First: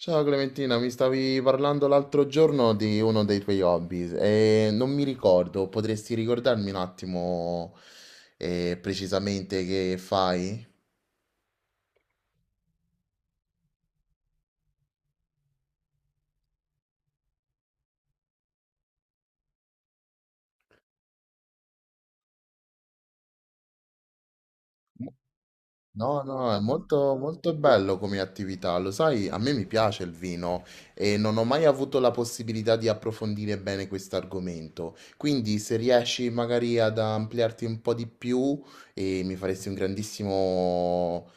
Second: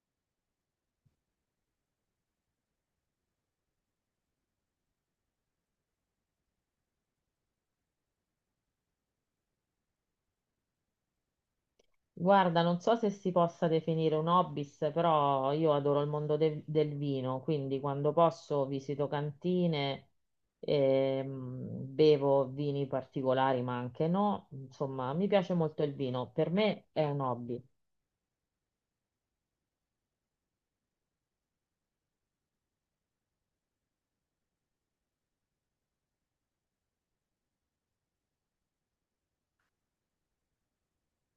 Ciao Clementina, mi stavi parlando l'altro giorno di uno dei tuoi hobby e non mi ricordo, potresti ricordarmi un attimo precisamente che fai? Guarda, non so se si possa definire un hobby, però io adoro il mondo del vino, quindi quando posso visito cantine, ehm, bevo vini particolari, ma anche no. Insomma, mi piace molto il No, vino, per no, è me è molto, un molto hobby. bello come attività, lo sai, a me mi piace il vino e non ho mai avuto la possibilità di approfondire bene questo argomento, quindi se riesci magari ad ampliarti un po' di più mi faresti un grandissimo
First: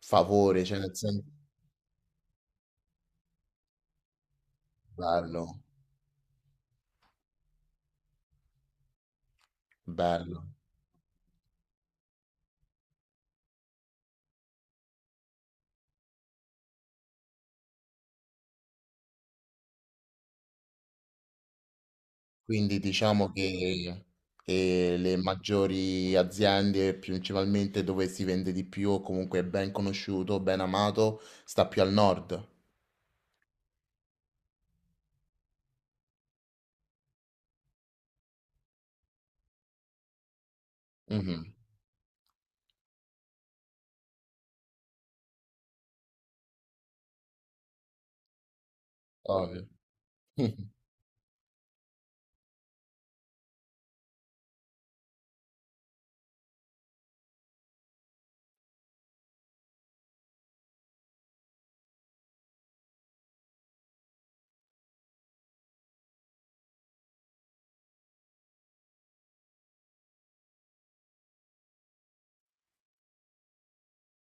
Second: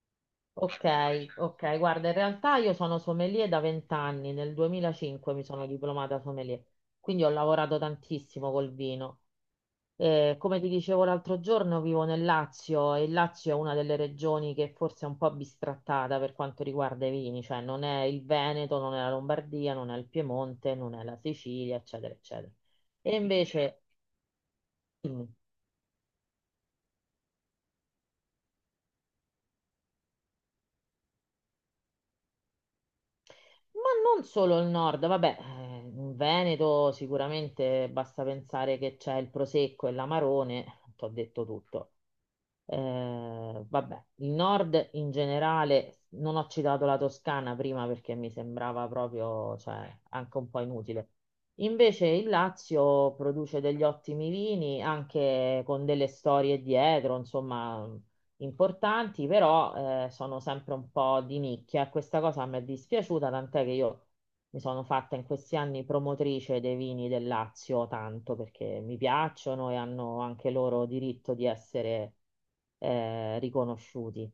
favore, cioè Ok, nel senso ok, guarda, in realtà io sono sommelier da vent'anni, nel 2005 mi bello. sono diplomata sommelier, quindi ho lavorato tantissimo col vino. Bello. Come ti dicevo l'altro giorno, vivo nel Lazio e il Lazio è una delle regioni che forse è un po' bistrattata per quanto riguarda i vini, cioè non è il Veneto, non è la Lombardia, non è il Piemonte, non è la Sicilia, eccetera, eccetera. Quindi E diciamo invece, che le mm, maggiori aziende, principalmente dove si vende di più, o comunque è ben conosciuto, ben amato, sta più al nord. ma non solo il nord, vabbè, in Veneto sicuramente basta pensare che c'è il Prosecco e l'Amarone, ti ho detto Mhm, tutto. Vabbè, il nord in generale, non ho citato la Toscana prima perché mi sembrava proprio, ovvio. cioè, anche un po' inutile. Invece il Lazio produce degli ottimi vini, anche con delle storie dietro, insomma, importanti, però sono sempre un po' di nicchia. E Questa cosa mi è dispiaciuta, tant'è che io mi sono fatta in questi anni promotrice dei vini del Lazio tanto perché mi piacciono e hanno anche loro diritto di essere riconosciuti.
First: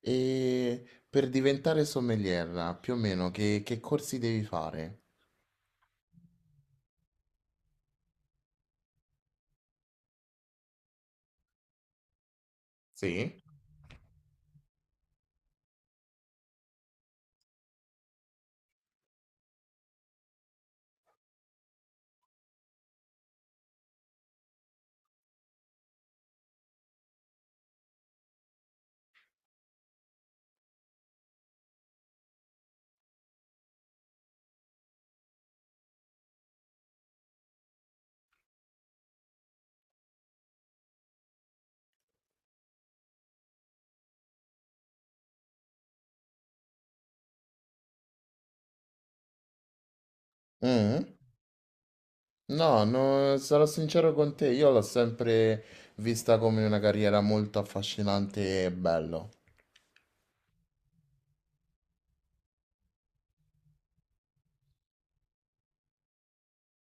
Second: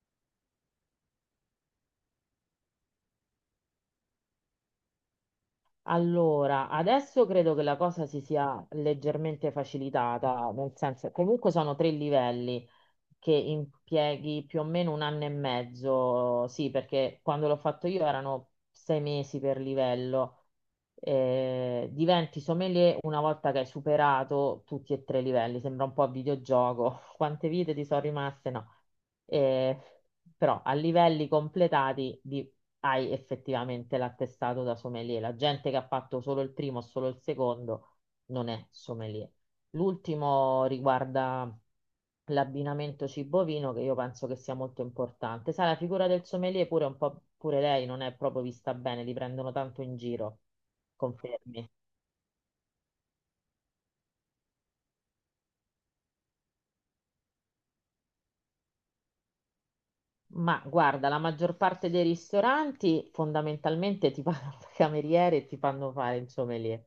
E per diventare sommelier, più o meno, che corsi devi fare? Allora, adesso credo che la cosa si sia leggermente facilitata, nel senso, comunque sono tre livelli che Sì. impieghi più o meno un anno e mezzo, sì, perché quando l'ho fatto io erano sei mesi per livello. Diventi sommelier una volta che hai superato tutti e tre i livelli, sembra un po' a videogioco. Quante vite ti sono rimaste? No. Eh, Però a livelli completati hai effettivamente l'attestato da sommelier. La gente che ha fatto solo il primo o solo il secondo non è sommelier. L'ultimo riguarda l'abbinamento cibo-vino, che io penso che sia molto importante. Sai, la figura del sommelier pure un po', pure lei non è proprio vista bene, li prendono tanto in giro, Mm? confermi. No, no, sarò sincero con te, io l'ho sempre vista come una carriera molto affascinante e bello. Ma guarda, la maggior parte dei ristoranti fondamentalmente ti pagano da cameriere e ti fanno fare il sommelier.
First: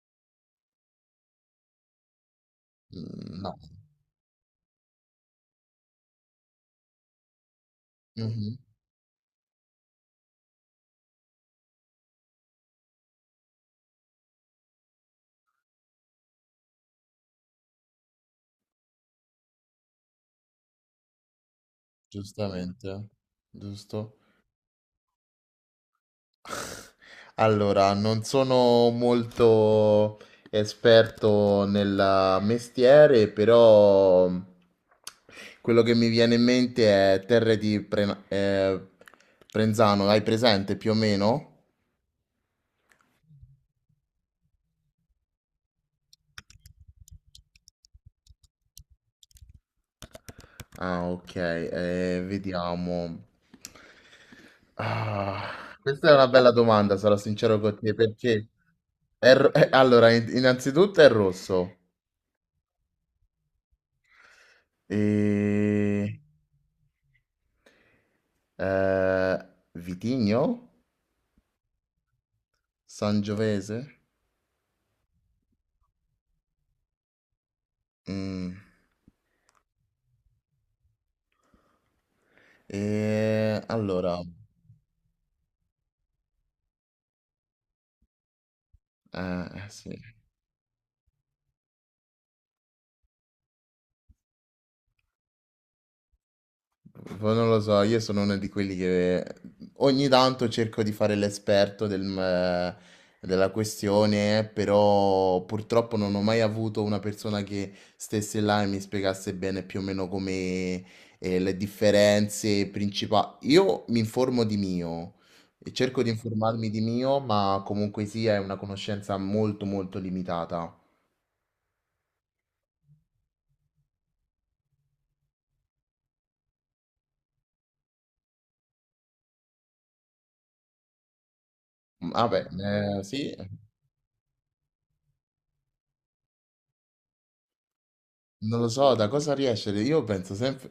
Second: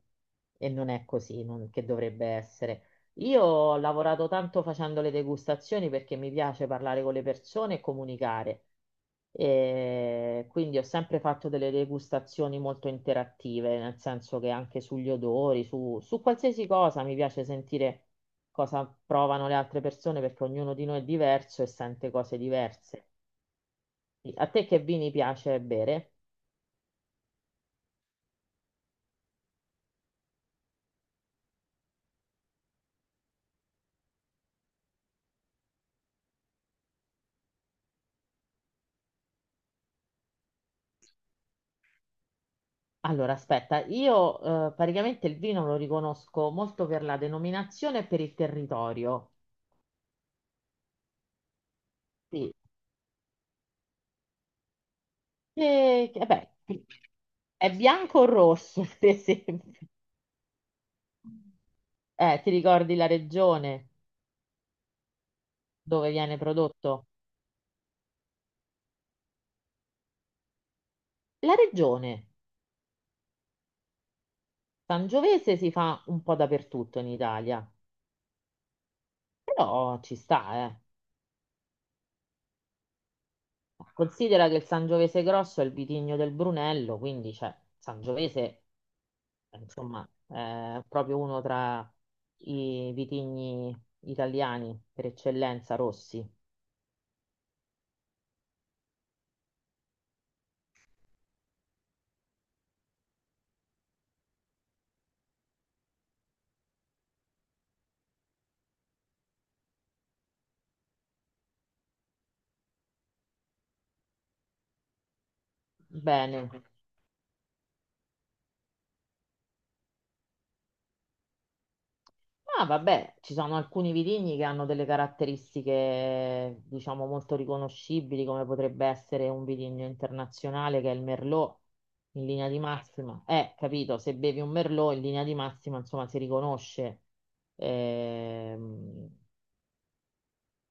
E non è così, che dovrebbe essere. Io Mm. ho lavorato tanto facendo le degustazioni perché mi piace parlare con le persone e No. comunicare. E quindi ho sempre fatto delle degustazioni molto interattive, nel senso che anche sugli odori, su qualsiasi cosa mi piace sentire cosa provano le altre persone perché ognuno di noi è diverso e sente cose diverse. Giustamente, giusto? Sì, a te che vini piace bere? Allora, non sono molto esperto nel mestiere, però quello che mi viene in mente è Prenzano, hai presente più o meno? Allora, aspetta, io praticamente il vino lo riconosco molto per la denominazione e per il territorio. Ah, ok, Sì. vediamo. Ah, questa è E una beh, bella domanda, sarò sincero è con te, bianco o perché rosso, ad esempio? allora, innanzitutto è rosso. Ti ricordi la regione dove E... viene prodotto? Eh, vitigno? La regione Sangiovese? Sangiovese si fa un po' dappertutto in Italia, Mm. però ci sta, eh. E allora, Considera che il Sangiovese grosso è il vitigno del Brunello, quindi cioè, Sangiovese sì. insomma, proprio uno tra i vitigni italiani per eccellenza, rossi. Poi non lo so, io sono uno di quelli che ogni tanto cerco di fare della questione, però purtroppo non ho mai avuto una persona che stesse là e mi spiegasse bene più o meno come le differenze principali. Io mi informo di mio e cerco di Bene. informarmi di mio, ma comunque sia è una conoscenza molto limitata. Ma vabbè, ci sono alcuni vitigni che hanno delle caratteristiche, diciamo, molto riconoscibili, come potrebbe essere un vitigno internazionale che è il Merlot, in Vabbè, linea di massima. sì. Capito, se bevi un Merlot in linea di massima, insomma, si riconosce. Non lo so, da Ehm, cosa riesce? Io penso sempre,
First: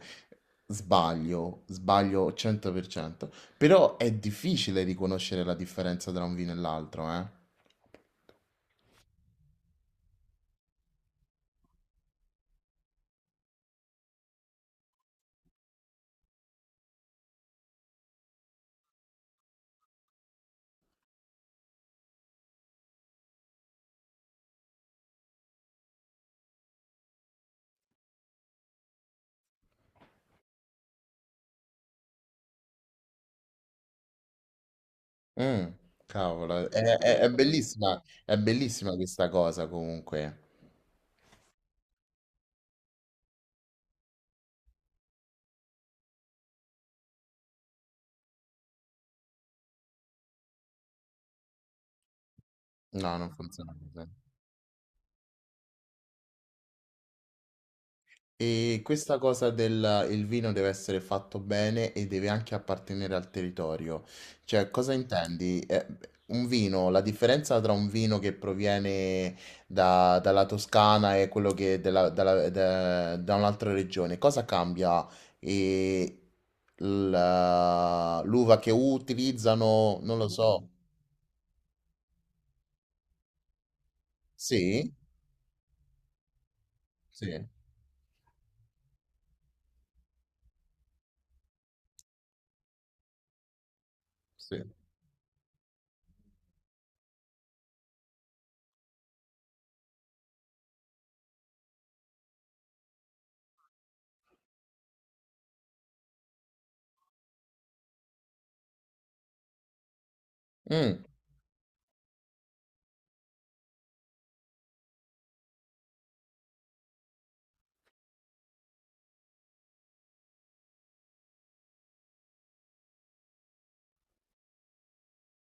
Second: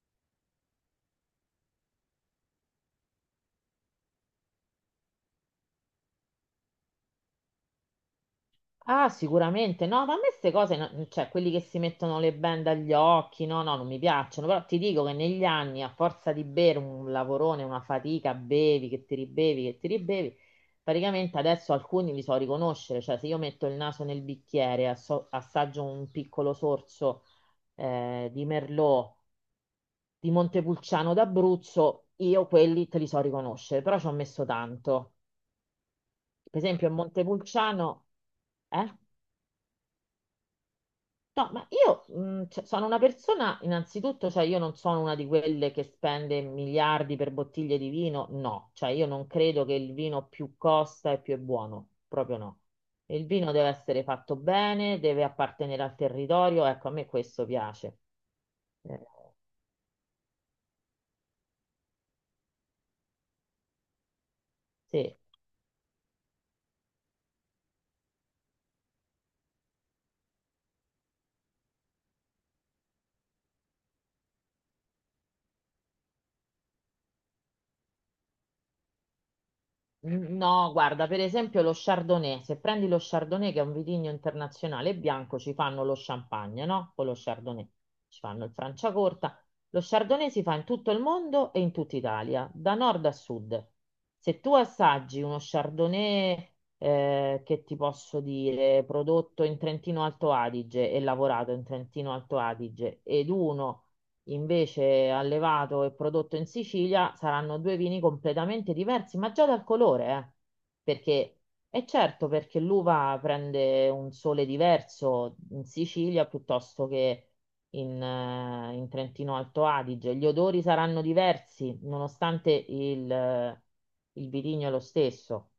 sbaglio 100%, però è difficile riconoscere la differenza tra un vino e l'altro, eh? Ah, sicuramente. No, ma a me queste cose, cioè quelli che si mettono le bende agli occhi, no, no, non mi piacciono, però ti dico che negli anni, a forza di bere un lavorone, una fatica, bevi, che ti ribevi, praticamente adesso alcuni li so riconoscere, cioè se io metto il naso nel bicchiere, assaggio un piccolo sorso di Merlot, di Montepulciano d'Abruzzo, io quelli te li so riconoscere, però ci ho messo tanto. Mm, Per cavolo, esempio, il Montepulciano. è Eh? bellissima questa cosa comunque. No, ma io cioè, sono una persona, innanzitutto, cioè io non sono una di quelle che spende miliardi per bottiglie di vino, no, cioè io non credo che il vino più costa e più è buono, proprio no. No, Il non vino deve funziona essere così. fatto bene, deve appartenere al territorio, ecco, a me questo piace. E Eh, questa cosa del il vino deve essere fatto bene e deve anche appartenere al territorio. Cioè, cosa sì. intendi? Un vino, la differenza tra un vino che proviene dalla Toscana e quello che della- dalla- da da un'altra regione, cosa cambia? E l'uva che utilizzano, non lo Mm, so. no, guarda, per esempio lo Chardonnay, se prendi lo Chardonnay che è un vitigno Sì, internazionale bianco, ci fanno lo champagne, no? Con lo sì, Chardonnay. Ci fanno il Franciacorta. Lo Chardonnay si fa in tutto il mondo e in tutta Italia, da nord a sud. Se tu sì. assaggi uno Chardonnay, che ti posso dire, prodotto in Trentino Alto Adige e lavorato in Trentino Alto Adige, ed uno invece allevato e prodotto in Sicilia saranno due vini completamente diversi, ma già dal colore, eh. Mm, Perché è certo perché l'uva prende un sole diverso in Sicilia piuttosto che in Trentino Alto Adige. Gli odori saranno diversi, nonostante il vitigno è lo stesso.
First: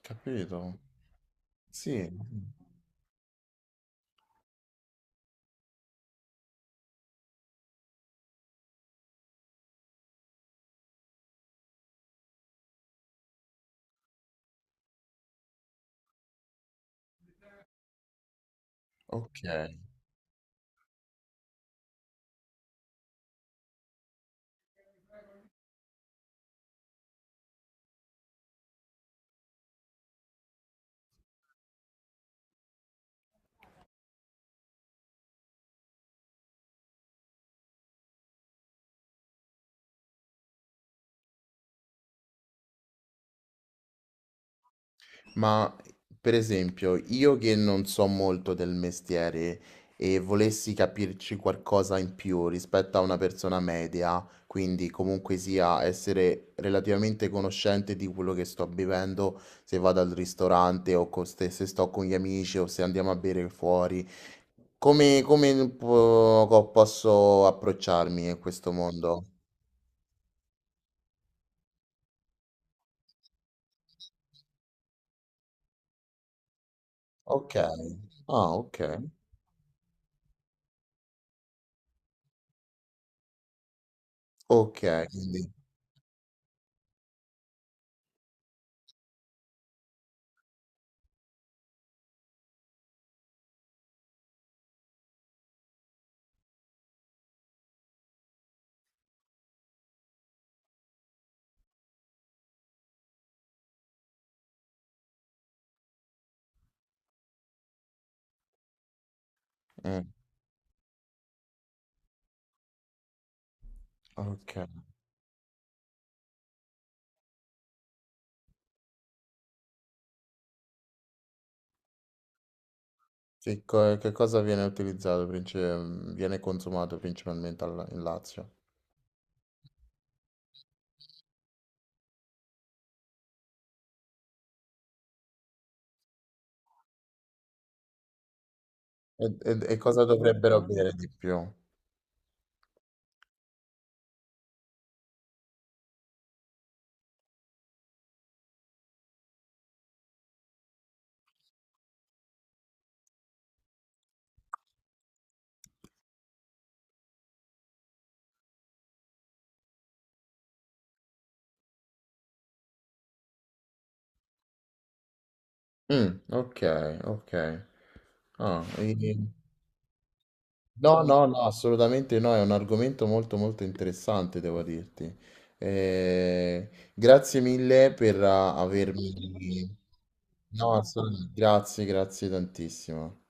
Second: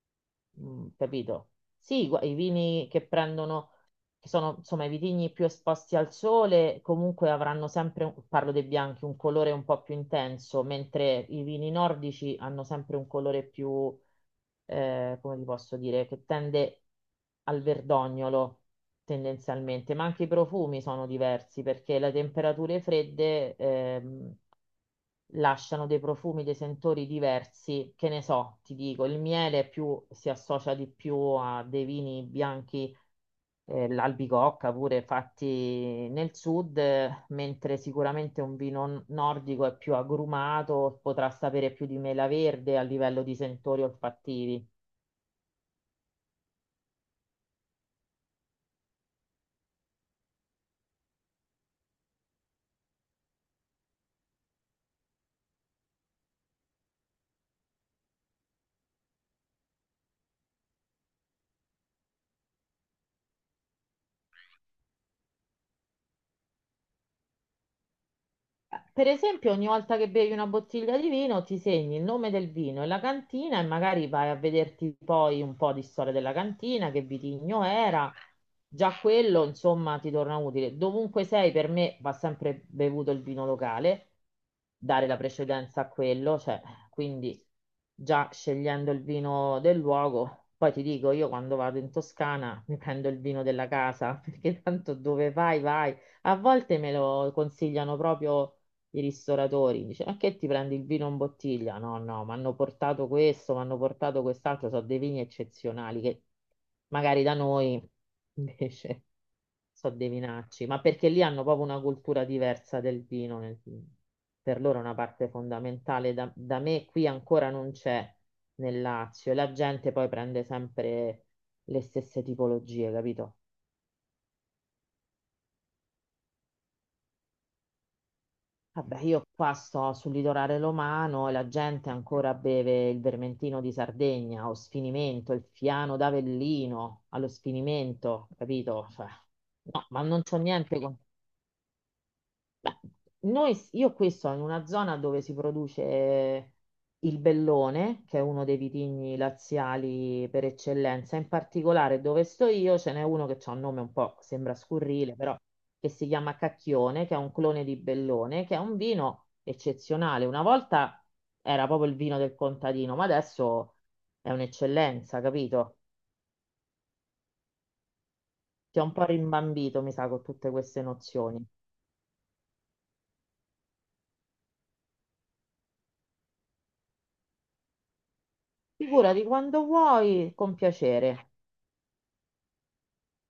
capito. Mm, capito? Sì, Sì, i vini che prendono, che sono insomma i vitigni più esposti al sole, comunque avranno sempre, parlo dei bianchi, un colore un po' più intenso, mentre i vini nordici hanno sempre un colore più, come vi posso dire, che tende al verdognolo ok. tendenzialmente, ma anche i profumi sono diversi perché le temperature fredde, lasciano dei profumi, dei sentori diversi, che ne so, ti dico, il miele più, si associa di più a dei vini bianchi, l'albicocca pure fatti nel sud, mentre sicuramente un vino nordico è più agrumato, potrà sapere più di mela verde a livello di sentori olfattivi. Ma per esempio, io che non so molto del mestiere e volessi capirci qualcosa in più rispetto a una persona media, quindi comunque sia essere relativamente conoscente di quello che sto bevendo, se vado al ristorante o se sto con gli amici o se andiamo a bere fuori, come, posso approcciarmi in questo Per mondo? esempio, ogni volta che bevi una bottiglia di vino, ti segni il nome del vino e la cantina e magari vai a vederti poi un po' di storia della cantina, che Ok, vitigno era. ah, ok, Già quello, insomma, ti torna utile. Dovunque sei, per me va sempre bevuto il vino locale, ok, dare la quindi, precedenza a quello, cioè, quindi già scegliendo il vino del luogo. Poi ti dico, io quando vado in Toscana mi prendo il vino della casa, perché tanto dove vai, vai. A volte me lo consigliano proprio i ristoratori, dice, ma che ti prendi il vino in bottiglia? No, no, mi hanno portato questo, mi hanno portato quest'altro, sono dei vini eccezionali che magari da noi invece sono mm, dei vinacci, ma perché lì hanno proprio una cultura diversa del vino, per loro ok. è una parte fondamentale, da me qui ancora non c'è nel Lazio e la gente poi prende sempre le stesse tipologie, capito? Che cosa viene utilizzato princi viene consumato principalmente al in Lazio? Vabbè, io qua sto sul litorale romano e la gente ancora beve il vermentino di Sardegna, o sfinimento, il fiano d'Avellino allo sfinimento, capito? Cioè, E no, ma cosa non c'ho dovrebbero, mh, niente bere con... di più? Beh, io qui sono in una zona dove si produce il bellone, che è uno dei vitigni laziali per eccellenza. In particolare dove sto io ce n'è uno che ha un nome un po', sembra scurrile, però che si chiama Cacchione, che è un clone di bellone, che è un vino eccezionale. Una volta era proprio il vino del contadino, ma adesso è un'eccellenza, capito? Okay, okay. Ah, Ti ho un po' ehm, rimbambito, mi sa, con tutte queste no, no, no, nozioni. assolutamente no, è un argomento molto, molto interessante devo dirti. Ehm, grazie mille per Figurati quando avermi vuoi, con no, assolutamen piacere. grazie, grazie tantissimo.